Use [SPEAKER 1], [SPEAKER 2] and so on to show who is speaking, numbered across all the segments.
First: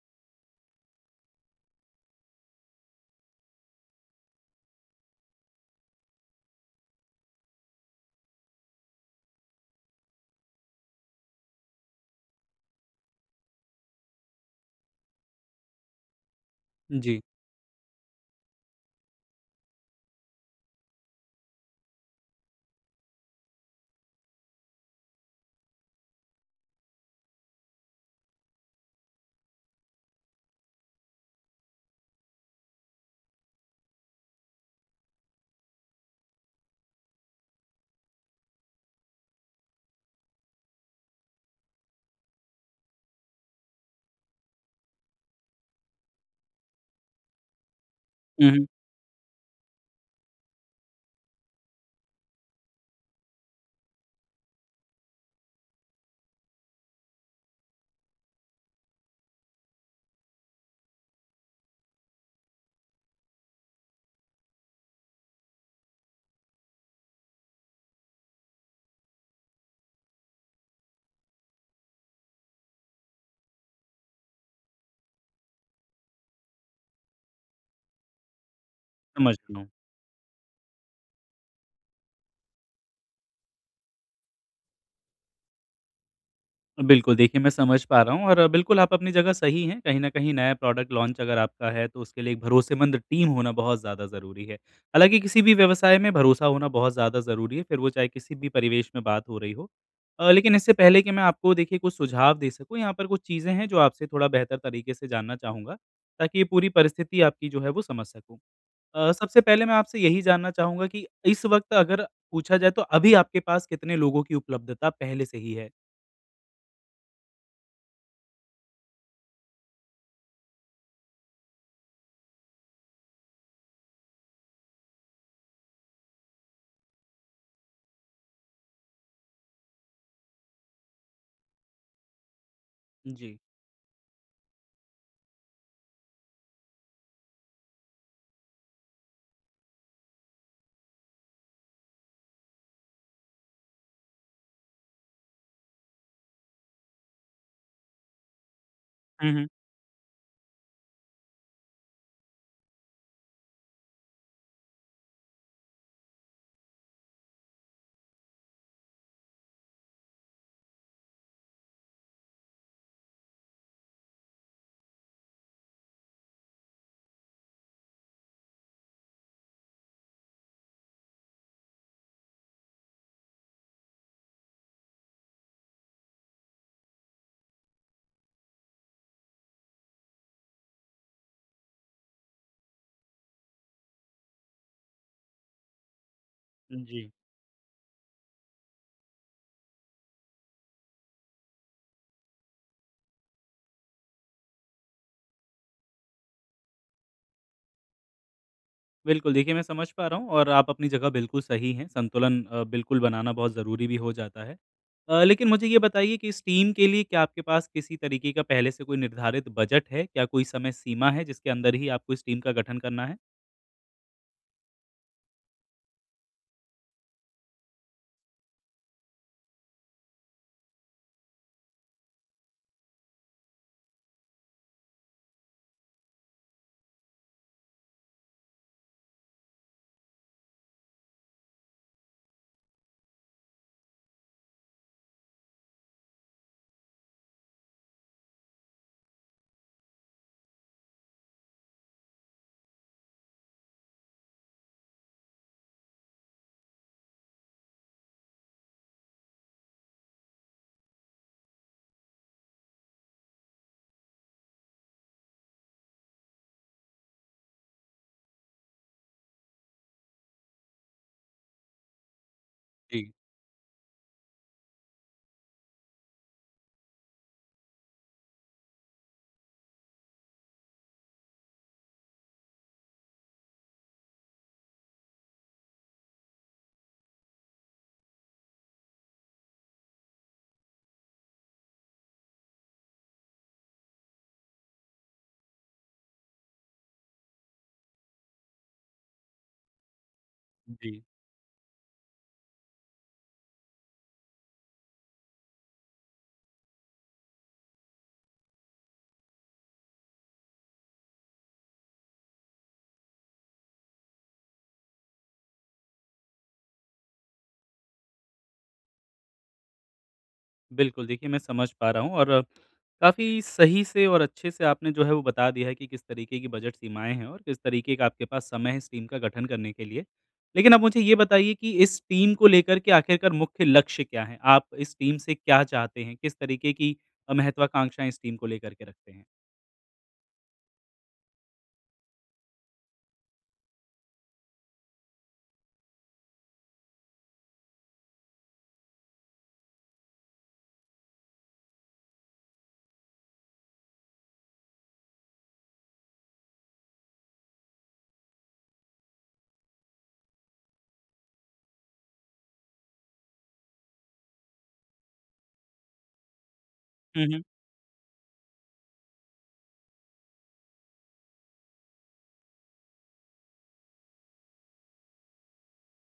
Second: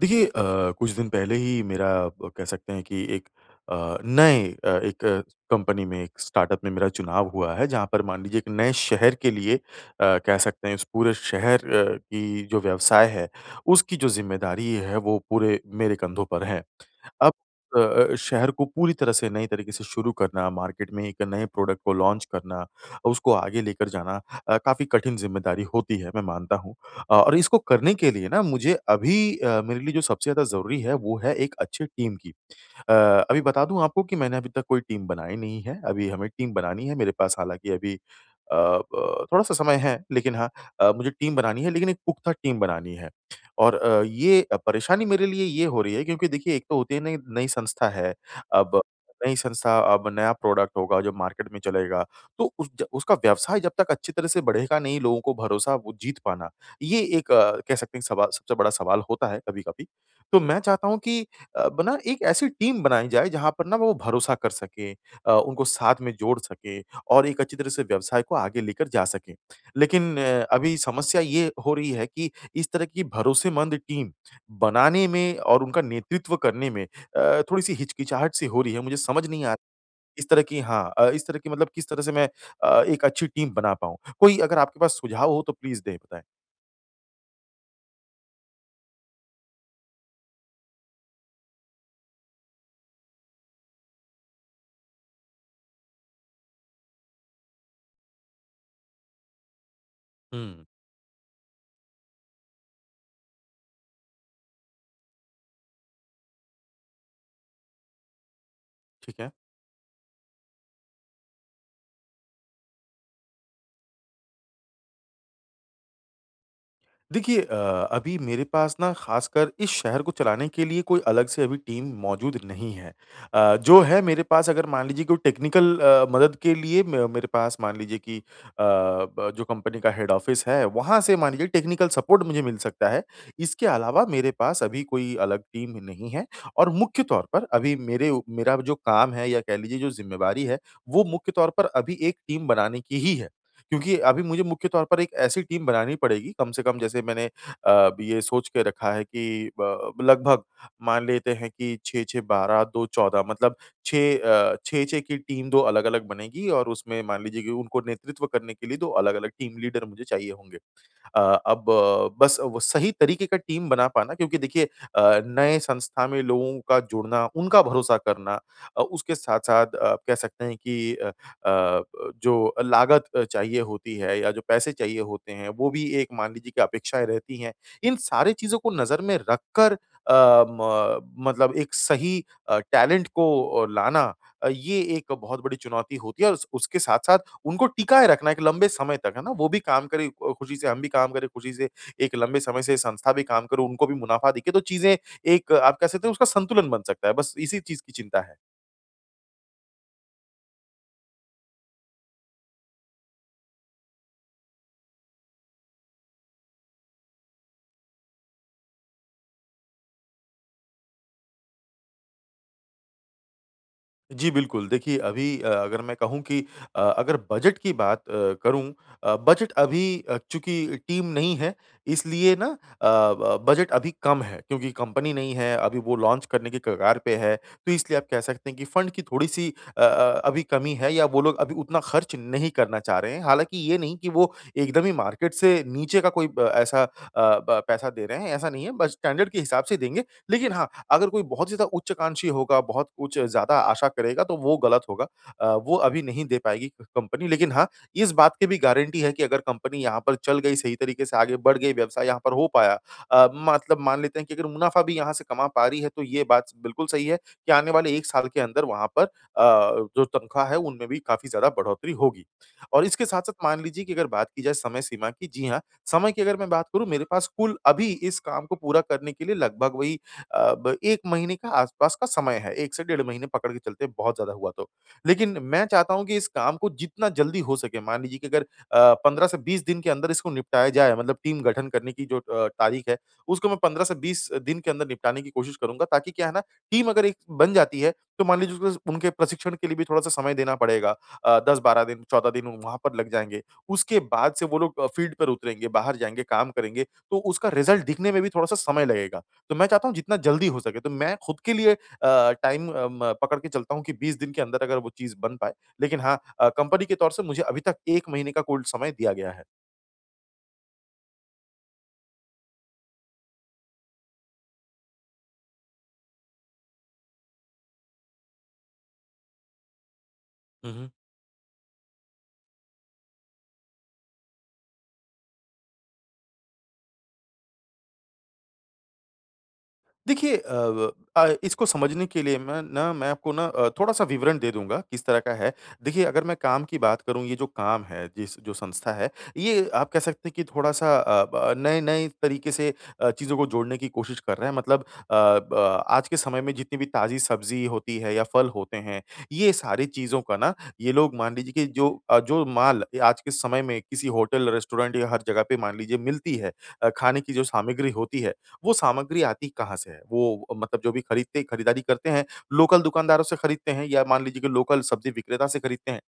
[SPEAKER 1] देखिए कुछ दिन पहले ही मेरा कह सकते हैं कि एक नए एक कंपनी में एक स्टार्टअप में मेरा चुनाव हुआ है जहाँ पर मान लीजिए एक नए शहर के लिए कह सकते हैं उस पूरे शहर की जो व्यवसाय है उसकी जो ज़िम्मेदारी है वो पूरे मेरे कंधों पर है।
[SPEAKER 2] जी।
[SPEAKER 1] अब शहर को पूरी तरह से नए तरीके से शुरू करना, मार्केट में एक नए प्रोडक्ट को लॉन्च करना, उसको आगे लेकर जाना काफ़ी कठिन ज़िम्मेदारी होती है, मैं मानता हूँ। और इसको करने के लिए ना मुझे अभी मेरे लिए जो सबसे ज़्यादा ज़रूरी है वो है एक अच्छी टीम की। अ, अभी बता दूँ आपको कि मैंने अभी तक कोई टीम बनाई नहीं है, अभी हमें टीम बनानी है। मेरे पास हालाँकि अभी अ, ब थोड़ा-सा समय है लेकिन हाँ मुझे टीम बनानी है लेकिन एक पुख्ता टीम बनानी है। और ये परेशानी मेरे लिए ये हो रही है क्योंकि देखिए एक तो होती है नई नई संस्था है,
[SPEAKER 2] हुँ, हुँ।
[SPEAKER 1] अब नई संस्था, अब नया प्रोडक्ट होगा जो मार्केट में चलेगा, तो उस ज उसका व्यवसाय जब तक अच्छी तरह से बढ़ेगा नहीं, लोगों को भरोसा वो जीत पाना, ये एक कह सकते हैं सवाल सबसे बड़ा सवाल होता है कभी-कभी। तो मैं चाहता हूँ कि अब ना एक ऐसी टीम बनाई जाए जहाँ पर ना वो भरोसा कर सकें, उनको साथ में जोड़ सकें और एक अच्छी तरह से व्यवसाय को आगे लेकर जा सकें। लेकिन अभी समस्या ये हो रही है कि इस तरह की भरोसेमंद टीम बनाने में और उनका नेतृत्व करने में थोड़ी-सी हिचकिचाहट सी हो रही है। मुझे समझ
[SPEAKER 2] समझ
[SPEAKER 1] नहीं आ,
[SPEAKER 2] रहा हूँ।
[SPEAKER 1] इस तरह की, हाँ, इस तरह की मतलब किस तरह से मैं एक अच्छी टीम बना पाऊँ? कोई अगर आपके पास सुझाव हो तो प्लीज़ दें, बताएँ।
[SPEAKER 2] बिल्कुल, देखिए मैं समझ पा रहा हूँ और बिल्कुल आप अपनी जगह सही हैं। कहीं न कहीं नया प्रोडक्ट लॉन्च अगर आपका है तो उसके लिए एक भरोसेमंद टीम होना बहुत ज़्यादा ज़रूरी है। हालाँकि किसी भी व्यवसाय में भरोसा होना बहुत ज़्यादा ज़रूरी है, फिर वो चाहे किसी भी परिवेश में बात हो रही हो। लेकिन
[SPEAKER 1] हुँ,
[SPEAKER 2] इससे पहले कि मैं आपको देखिए कुछ सुझाव दे सकूँ, यहाँ पर कुछ चीज़ें हैं जो आपसे थोड़ा बेहतर तरीके से जानना चाहूँगा, ताकि ये पूरी परिस्थिति आपकी जो है वो समझ सकूँ।
[SPEAKER 1] ठीक है।
[SPEAKER 2] सबसे पहले मैं आपसे यही जानना चाहूँगा कि इस वक़्त अगर पूछा जाए तो अभी आपके पास कितने लोगों की उपलब्धता पहले से ही है?
[SPEAKER 1] देखिए अभी मेरे पास ना ख़ासकर इस शहर को चलाने के लिए कोई अलग से अभी टीम मौजूद नहीं है। जो है मेरे पास, अगर मान लीजिए कोई टेक्निकल मदद के लिए, म मेरे पास मान लीजिए कि अ, ब जो कंपनी का हेड ऑफ़िस है, वहाँ से मान लीजिए टेक्निकल सपोर्ट मुझे मिल सकता है।
[SPEAKER 2] जी।
[SPEAKER 1] इसके अलावा मेरे पास अभी कोई अलग टीम नहीं है और मुख्य तौर पर अभी मेरे उ मेरा जो काम है या कह लीजिए जो ज़िम्मेवारी है, वो मुख्य तौर पर अभी एक टीम बनाने की ही है। क्योंकि अभी मुझे मुख्य तौर पर एक ऐसी टीम बनानी पड़ेगी कम से कम, जैसे मैंने ये सोच के रखा है
[SPEAKER 2] हुँ,
[SPEAKER 1] कि
[SPEAKER 2] हुँ।
[SPEAKER 1] लगभग मान लेते हैं कि 6 6 12 2 14 मतलब 6 6 6 की टीम दो अलग-अलग बनेगी और उसमें मान लीजिए कि उनको नेतृत्व करने के लिए दो अलग-अलग टीम लीडर मुझे चाहिए होंगे। अ, अब बस वो सही तरीके का टीम बना पाना, क्योंकि देखिए नए संस्था में लोगों का जुड़ना, उनका भरोसा करना, उसके साथ-साथ आप कह सकते हैं कि अ, जो लागत चाहिए होती है या जो पैसे चाहिए होते हैं, वो भी एक मान लीजिए कि अपेक्षाएँ रहती हैं। इन सारी चीज़ों को नज़र में रखकर अ, म मतलब एक सही टैलेंट को लाना, ये एक बहुत बड़ी चुनौती होती है और उस उसके
[SPEAKER 2] जी।
[SPEAKER 1] साथ-साथ उनको टिकाए रखना एक लंबे समय तक, है ना? वो भी काम करें खुशी से, हम भी काम करें खुशी से, एक लंबे समय से संस्था भी काम करे, उनको भी मुनाफ़ा दिखे, तो चीज़ें एक आप कह सकते हो उसका संतुलन बन सकता है, बस इसी चीज़ की चिंता है।
[SPEAKER 2] बिल्कुल, देखिए मैं समझ पा रहा हूँ और आप अपनी जगह बिल्कुल सही हैं, संतुलन बिल्कुल बनाना बहुत ज़रूरी भी हो जाता है। लेकिन मुझे ये बताइए कि इस टीम के लिए क्या आपके पास किसी तरीके का पहले से कोई निर्धारित बजट है? क्या कोई समय सीमा है जिसके अंदर ही आपको इस टीम का गठन करना है?
[SPEAKER 1] जी, बिल्कुल। देखिए, अभी अगर मैं कहूँ कि अगर बजट की बात करूँ, बजट अभी चूँकि टीम नहीं है, इसलिए ना अ, ब बजट अभी कम है, क्योंकि कंपनी नहीं है, अभी वो लॉन्च करने की कगार पे है। तो इसलिए आप कह सकते हैं कि फंड की थोड़ी-सी अभी कमी है या वो लोग अभी उतना खर्च नहीं करना चाह रहे हैं। हालाँकि ये नहीं कि वो एकदम ही मार्केट से नीचे का कोई ब ऐसा अ, ब पैसा दे रहे हैं, ऐसा नहीं है, बस स्टैंडर्ड के हिसाब से देंगे। लेकिन हाँ, अगर कोई बहुत ही ज़्यादा उच्चाकांक्षी होगा, बहुत कुछ ज़्यादा आशा करेगा तो वो गलत होगा। वो अभी नहीं दे पाएगी क कंपनी, लेकिन हाँ, इस बात की भी गारंटी है कि अगर कंपनी यहाँ पर चल गई, सही तरीके से आगे बढ़ गई, व्यवसाय यहाँ पर हो पाया, मतलब मान लेते हैं कि अगर मुनाफ़ा भी यहाँ से कमा पा रही है, तो ये बात बिल्कुल सही है कि आने वाले 1 साल के अंदर वहाँ पर जो तनख्वाह है उनमें भी काफ़ी ज़्यादा बढ़ोतरी होगी। और इसके
[SPEAKER 2] जी,
[SPEAKER 1] साथ-साथ मान लीजिए कि अगर बात की जाए समय सीमा की, जी हाँ, समय की अगर मैं बात करूँ, मेरे पास कुल अभी इस काम को पूरा करने के लिए लगभग वही अ, ब 1 महीने का आसपास का समय है, 1 से डेढ़ महीने पकड़ के चलते हैं बहुत ज़्यादा हुआ तो। लेकिन मैं चाहता हूँ कि इस काम को जितना जल्दी हो सके, मान लीजिए कि अगर 15 से 20 दिन के अंदर इसको निपटाया जाए, मतलब टीम गठन करने की जो तारीख है, उसको मैं 15 से 20 दिन के अंदर निपटाने की कोशिश करूँगा, ताकि क्या है ना, टीम अगर एक बन जाती है, तो मान लीजिए उसको उनके प्रशिक्षण के लिए भी थोड़ा-सा समय देना पड़ेगा।
[SPEAKER 2] जी।
[SPEAKER 1] 10-12 दिन, 14 दिन वहाँ पर लग जाएँगे। उसके बाद से वो लोग फ़ील्ड पर उतरेंगे, बाहर जाएँगे, काम करेंगे, तो उसका रिज़ल्ट दिखने में भी थोड़ा-सा समय लगेगा। तो मैं चाहता हूँ जितना जल्दी हो सके, तो मैं खुद के लिए टाइम अ, म पकड़ के चलता हूँ कि 20 दिन के अंदर अगर वो चीज़ बन पाए। लेकिन हाँ, कंपनी के तौर से मुझे अभी तक 1 महीने का कुल समय दिया गया है।
[SPEAKER 2] बिल्कुल, देखिए मैं समझ पा रहा हूँ और काफ़ी सही से और अच्छे से आपने जो है वो बता दिया है कि किस तरीके की बजट सीमाएँ हैं और किस तरीके का आपके पास समय है इस टीम का गठन करने के लिए।
[SPEAKER 1] हुँ,
[SPEAKER 2] लेकिन आप
[SPEAKER 1] हुँ।
[SPEAKER 2] मुझे ये बताइए कि इस टीम को लेकर के आखिरकार मुख्य लक्ष्य क्या हैं? आप इस टीम से क्या चाहते हैं? किस तरीके की महत्वाकांक्षाएँ इस टीम को लेकर के रखते हैं?
[SPEAKER 1] देखिए इसको समझने के लिए मैं ना, मैं आपको ना थोड़ा-सा विवरण दे दूँगा किस तरह का है। देखिए अगर मैं काम की बात करूँ, ये जो काम है, जिस जो संस्था है, ये आप कह सकते हैं कि थोड़ा-सा अ, ब नए-नए तरीके से चीज़ों को जोड़ने की कोशिश कर रहा है, मतलब अ, ब आज के समय में जितनी भी ताज़ी सब्ज़ी होती है या फल होते हैं, ये सारी चीज़ों का ना ये लोग मान लीजिए कि जो जो माल ये आज के समय में किसी होटल, रेस्टोरेंट या हर जगह पे मान लीजिए मिलती है, खाने
[SPEAKER 2] हुँ,
[SPEAKER 1] की जो
[SPEAKER 2] हुँ।
[SPEAKER 1] सामग्री होती है, वो सामग्री आती कहाँ से है? वो मतलब जो भी खरीदते खरीदारी करते हैं, लोकल दुकानदारों से खरीदते हैं या मान लीजिए कि लोकल सब्ज़ी विक्रेता से खरीदते हैं।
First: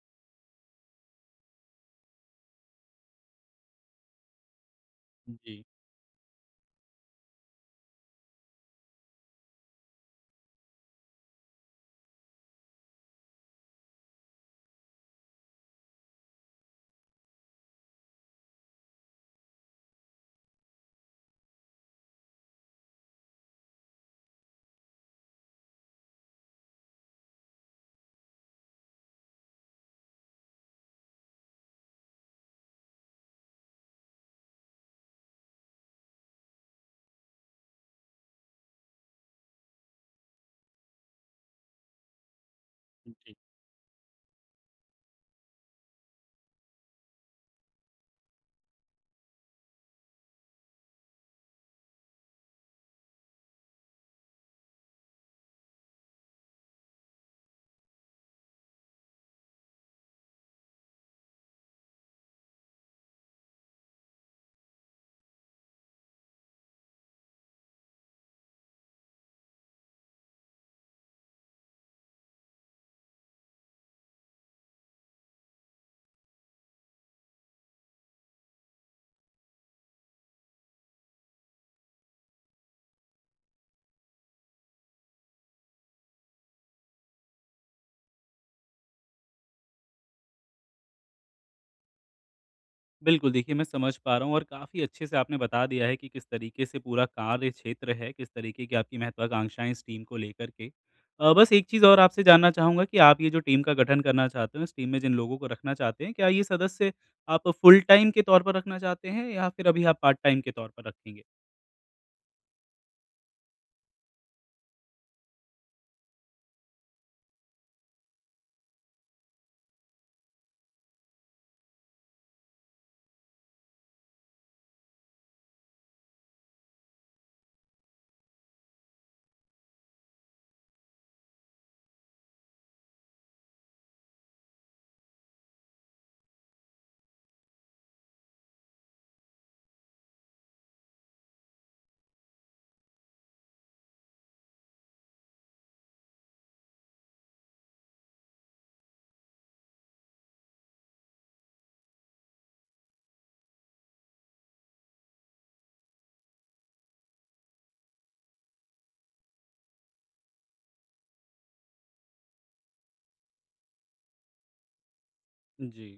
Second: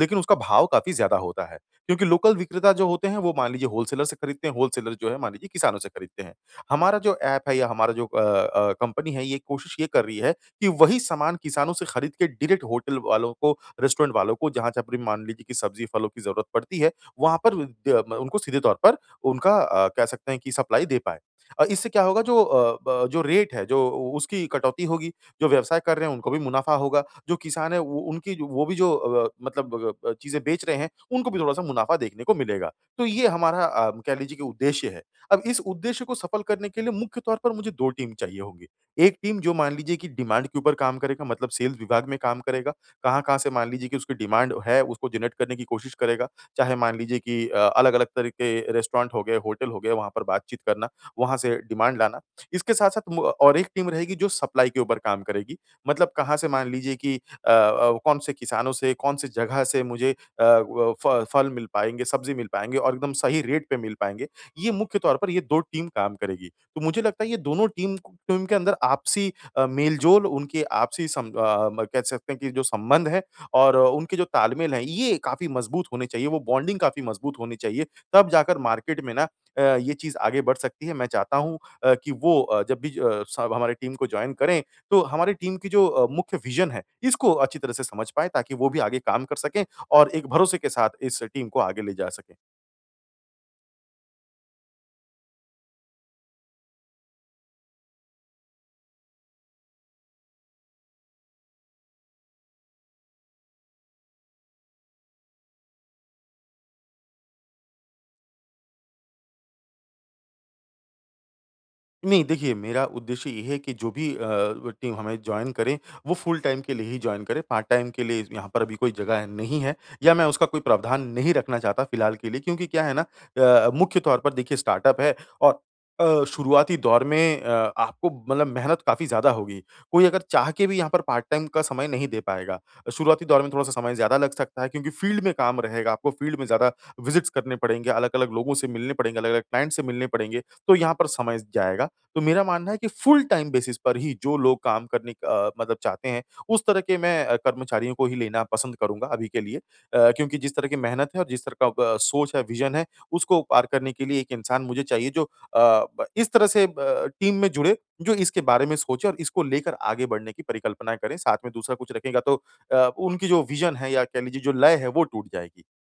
[SPEAKER 1] लेकिन उसका भाव काफ़ी ज़्यादा होता है, क्योंकि लोकल विक्रेता जो होते हैं वो मान लीजिए होलसेलर से खरीदते हैं, होलसेलर जो है मान लीजिए
[SPEAKER 2] जी,
[SPEAKER 1] किसानों से खरीदते हैं। हमारा जो ऐप है या हमारा जो कंपनी है, ये कोशिश ये कर रही है कि वही सामान किसानों से खरीद के डायरेक्ट होटल वालों को, रेस्टोरेंट वालों को, जहाँ-जहाँ पर भी मान लीजिए कि सब्ज़ी फलों की ज़रूरत पड़ती है, वहाँ पर द म उनको सीधे तौर पर उनका, कह सकते हैं कि सप्लाई दे पाए। इससे क्या होगा, जो अ, ब जो रेट है, जो उ उसकी कटौती होगी, जो व्यवसाय कर रहे हैं उनको भी मुनाफ़ा होगा, जो किसान है वो उनकी जो, वो भी जो मतलब चीज़ें बेच रहे हैं, उनको भी थोड़ा-सा मुनाफ़ा देखने को मिलेगा। तो ये हमारा कह लीजिए कि उद्देश्य है। अब इस उद्देश्य को सफल करने के लिए मुख्य तौर पर मुझे 2 टीम चाहिए होंगी। एक टीम जो मान लीजिए कि डिमांड के ऊपर काम करेगा, मतलब सेल्स विभाग में काम करेगा,
[SPEAKER 2] जी।
[SPEAKER 1] कहाँ-कहाँ से मान लीजिए कि उसकी डिमांड है, उसको जनरेट करने की कोशिश करेगा, चाहे मान लीजिए कि अलग-अलग तरह के रेस्टोरेंट हो गए, होटल हो गए, वहाँ पर बातचीत करना, वहाँ से डिमांड लाना। इसके साथ-साथ मु और एक टीम रहेगी जो सप्लाई के ऊपर काम करेगी। मतलब कहाँ से मान लीजिए कि कौन से किसानों से, कौन से जगह से मुझे अ, व फ फल मिल पाएँगे, सब्ज़ी मिल पाएँगे और एकदम सही रेट पे मिल पाएँगे। ये मुख्य तौर पर ये 2 टीम काम करेगी। तो मुझे लगता है ये दोनों टीम क टीम के अंदर आपसी मेल-जोल, उनके आपसी कह सकते हैं कि जो संबंध है और उनके जो तालमेल है, ये काफ़ी मज़बूत होने चाहिए, वो बॉन्डिंग काफ़ी मज़बूत होनी चाहिए। तब जाकर मार्केट में ना ये चीज़ आगे बढ़ सकती है। मैं चाहता हूँ कि वो जब भी सब हमारी टीम को जॉइन करें, तो हमारी टीम की जो मुख्य विज़न है, इसको अच्छी तरह से समझ पाएँ ताकि वो भी आगे काम कर सकें और एक भरोसे के साथ इस टीम को आगे ले जा सकें।
[SPEAKER 2] बिल्कुल, देखिए मैं समझ पा रहा हूँ और काफ़ी अच्छे से आपने बता दिया है कि किस तरीके से पूरा कार्य क्षेत्र है, किस तरीके की आपकी महत्वाकांक्षाएँ इस टीम को लेकर के। बस एक चीज़ और आपसे जानना चाहूँगा कि आप ये जो टीम का गठन करना चाहते हो, इस टीम में जिन लोगों को रखना चाहते हैं, क्या ये सदस्य आप फुल टाइम के तौर पर रखना चाहते हैं या फिर अभी आप पार्ट टाइम के तौर पर रखेंगे?
[SPEAKER 1] नहीं, देखिए मेरा उद्देश्य ये है कि जो भी अ, व टीम हमें जॉइन करे, वो फुल टाइम के लिए ही जॉइन करे, पार्ट टाइम के लिए यहाँ पर अभी कोई जगह नहीं है या मैं उसका कोई प्रावधान नहीं रखना चाहता फिलहाल के लिए, क्योंकि क्या है ना, मुख्य तौर पर देखिए स्टार्टअप है और शुरुआती दौर में आपको मतलब मेहनत काफ़ी ज़्यादा होगी। कोई अगर चाह के भी यहाँ पर पार्ट टाइम का समय नहीं दे पाएगा। शुरुआती दौर में थोड़ा-सा समय ज़्यादा लग सकता है, क्योंकि फील्ड में काम रहेगा, आपको फील्ड में ज़्यादा विज़िट्स करने पड़ेंगे, अलग-अलग लोगों से मिलने पड़ेंगे, अलग-अलग क्लाइंट से मिलने पड़ेंगे, तो यहाँ पर समय जाएगा। तो मेरा मानना है कि फुल टाइम बेसिस पर ही जो लोग काम करने का मतलब चाहते हैं, उस तरह के मैं कर्मचारियों को ही लेना पसंद करूँगा अभी के लिए। क्योंकि जिस तरह की मेहनत है और जिस तरह का ब सोच है, विज़न है, उसको पार करने के लिए एक इंसान मुझे चाहिए जो अ, ब इस तरह से ब टीम में जुड़े, जो इसके बारे में सोचे और इसको लेकर आगे बढ़ने की परिकल्पना करें। साथ में दूसरा कुछ रखेगा तो उनकी जो विज़न है या कह लीजिए जो लय है, वो टूट जाएगी।
[SPEAKER 2] जी।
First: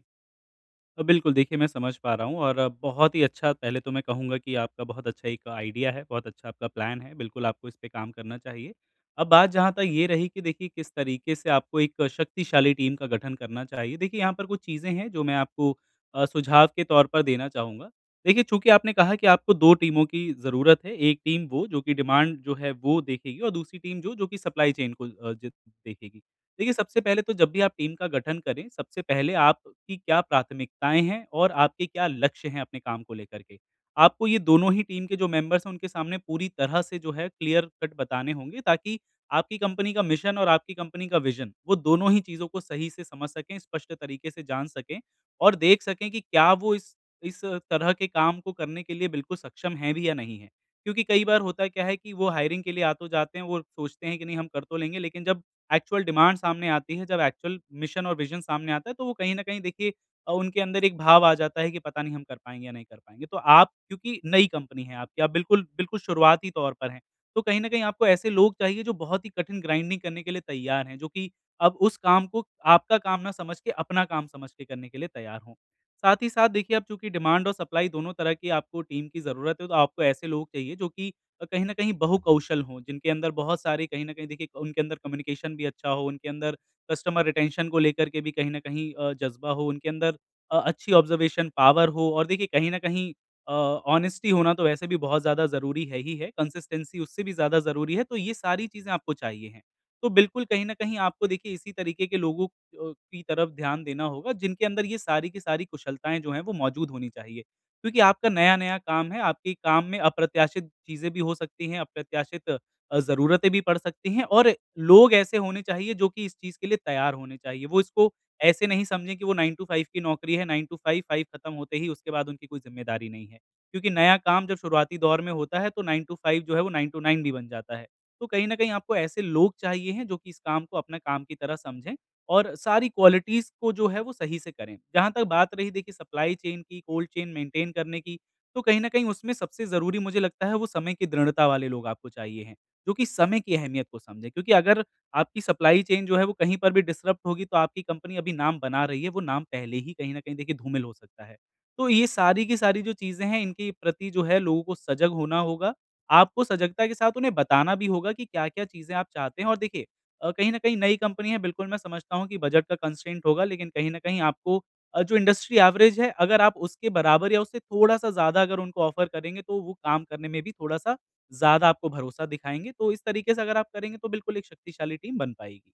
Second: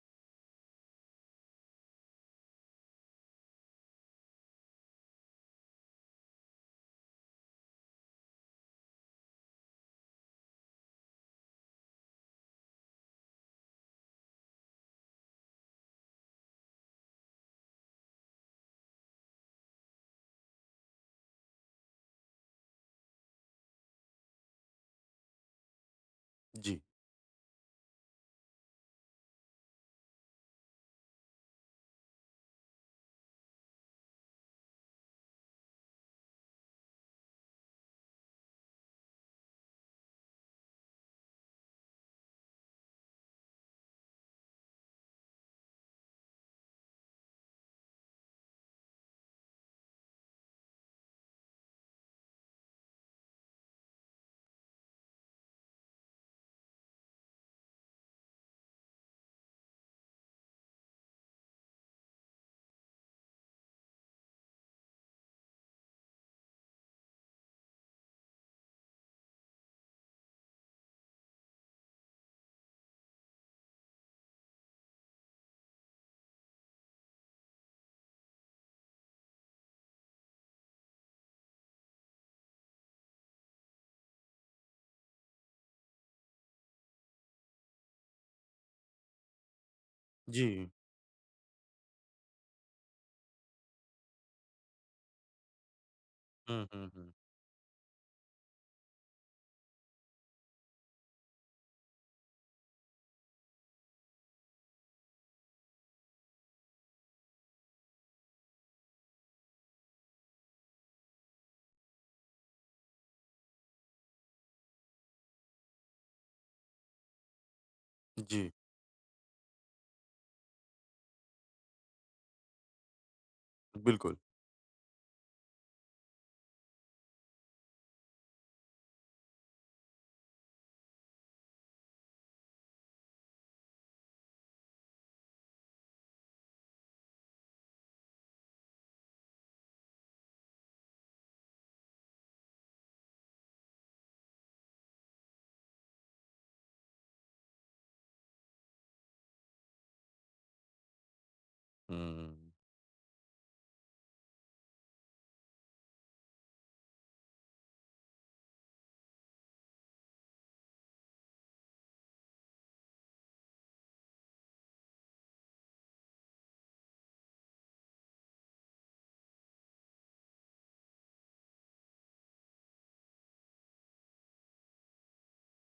[SPEAKER 2] बिल्कुल देखिए मैं समझ पा रहा हूँ और बहुत ही अच्छा पहले तो मैं कहूँगा कि आपका बहुत अच्छा एक आइडिया है, बहुत अच्छा आपका प्लान है, बिल्कुल आपको इस पे काम करना चाहिए। अब बात जहाँ तक ये रही कि देखिए किस तरीके से आपको एक शक्तिशाली टीम का गठन करना चाहिए, देखिए यहाँ पर कुछ चीज़ें हैं जो मैं आपको सुझाव के तौर पर देना चाहूँगा। देखिए चूँकि आपने कहा कि आपको 2 टीमों की ज़रूरत है, एक टीम वो जो कि डिमांड जो है वो देखेगी और दूसरी टीम जो कि सप्लाई चेन को अ, ज देखेगी। देखिए,
[SPEAKER 1] जी।
[SPEAKER 2] सबसे पहले तो जब भी आप टीम का गठन करें, सबसे पहले आपकी क्या प्राथमिकताएँ हैं और आपके क्या लक्ष्य हैं अपने काम को लेकर के। आपको ये दोनों ही टीम के जो मेंबर्स हैं, उनके सामने पूरी तरह से जो है क्लियर कट बताने होंगे ताकि आपकी कंपनी का मिशन और आपकी कंपनी का विज़न, वो दोनों ही चीज़ों को सही से समझ सकें, स्पष्ट तरीके से जान सकें और देख सकें कि क्या वो इस तरह के काम को करने के लिए बिल्कुल सक्षम हैं भी या नहीं हैं। क्योंकि कई बार होता क्या है कि वो हायरिंग के लिए आ तो जाते हैं, वो सोचते हैं कि नहीं हम कर तो लेंगे, लेकिन जब एक्चुअल डिमांड सामने आती है, जब एक्चुअल मिशन और विज़न सामने आता है, तो वो कहीं न कहीं देखिए उनके अंदर एक भाव आ जाता है कि पता नहीं हम कर पाएँगे या नहीं कर पाएँगे। तो आप क्योंकि नई कंपनी है आपकी, आप बिल्कुल बिल्कुल शुरुआती तौर पर हैं, तो कहीं न कहीं आपको ऐसे लोग चाहिए जो बहुत ही कठिन ग्राइंडिंग करने के लिए तैयार हैं, जो कि अब उस काम को आपका काम ना समझ के अपना काम समझ के करने के लिए तैयार हों। साथ ही साथ देखिए अब चूँकि डिमांड और सप्लाई दोनों तरह की आपको टीम की ज़रूरत है, तो आपको ऐसे लोग चाहिए जो कि कहीं न कहीं बहु-कौशल हों, जिनके अंदर बहुत सारी कहीं न कहीं देखिए उनके अंदर कम्युनिकेशन भी अच्छा हो, उनके अंदर कस्टमर रिटेंशन को लेकर के भी कहीं न कहीं जज़्बा हो, उनके अंदर
[SPEAKER 1] जी।
[SPEAKER 2] अच्छी ऑब्ज़र्वेशन पावर हो और देखिए कहीं न कहीं ऑनेस्टी होना तो वैसे भी बहुत ज़्यादा ज़रूरी है ही है,
[SPEAKER 1] हुँ, हुँ,
[SPEAKER 2] कंसिस्टेंसी
[SPEAKER 1] हुँ।
[SPEAKER 2] उससे भी ज़्यादा ज़रूरी है, तो ये सारी चीज़ें आपको चाहिए हैं। तो बिल्कुल कहीं न कहीं आपको देखिए इसी तरीके के लोगों की तरफ ध्यान देना होगा जिनके अंदर ये सारी की सारी कुशलताएँ जो हैं वो मौजूद होनी चाहिए। क्योंकि आपका नया-नया काम है, आपके काम में अप्रत्याशित चीज़ें भी हो सकती हैं, अप्रत्याशित ज़रूरतें भी पड़ सकती हैं और लोग ऐसे होने चाहिए जो कि इस चीज़ के लिए तैयार होने चाहिए। वो इसको
[SPEAKER 1] जी,
[SPEAKER 2] ऐसे नहीं समझें कि वो 9 टू 5 की नौकरी है, 9 टू 5, 5 खत्म होते ही उसके बाद उनकी कोई ज़िम्मेदारी नहीं है। क्योंकि
[SPEAKER 1] बिल्कुल।
[SPEAKER 2] नया काम जब शुरुआती दौर में होता है तो 9 टू 5 जो है वो 9 टू 9 भी बन जाता है। तो कहीं न कहीं आपको ऐसे लोग चाहिए हैं जो कि इस काम को अपना काम की तरह समझें और सारी क्वालिटीज़ को जो है वो सही से करें। जहाँ तक बात रही देखिए सप्लाई चेन की, कोल्ड चेन मेंटेन करने की, तो कहीं न कहीं उसमें सबसे ज़रूरी मुझे लगता है वो समय की दृढ़ता वाले लोग आपको चाहिए हैं, जो कि समय की अहमियत को समझें। क्योंकि अगर आपकी सप्लाई चेन जो है वो कहीं पर भी डिसरप्ट होगी तो आपकी कंपनी अभी नाम बना रही है, वो नाम पहले ही कहीं न कहीं देखिए धूमिल हो सकता है। तो ये सारी
[SPEAKER 1] हुँ।
[SPEAKER 2] की सारी जो चीज़ें हैं इनके प्रति जो है लोगों को सजग होना होगा। आपको सजगता के साथ उन्हें बताना भी होगा कि क्या-क्या चीज़ें आप चाहते हैं और देखिए कहीं न कहीं नई कंपनी है, बिल्कुल मैं समझता हूँ कि बजट का कंस्ट्रेंट होगा, लेकिन कहीं न कहीं आपको जो इंडस्ट्री एवरेज है, अगर आप उसके बराबर या उससे थोड़ा-सा ज़्यादा अगर उनको ऑफ़र करेंगे, तो वो काम करने में भी थोड़ा-सा ज़्यादा आपको भरोसा दिखाएँगे। तो इस तरीके से अगर आप करेंगे, तो बिल्कुल एक शक्तिशाली टीम बन पाएगी।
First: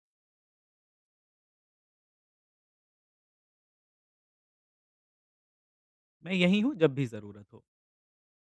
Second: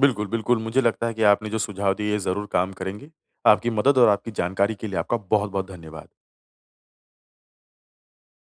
[SPEAKER 1] बिल्कुल, बिल्कुल। मुझे लगता है कि आपने जो सुझाव दिए ये ज़रूर काम करेंगे। आपकी मदद और आपकी जानकारी के लिए आपका बहुत-बहुत धन्यवाद।
[SPEAKER 2] मैं यहीं हूँ, जब भी ज़रूरत हो।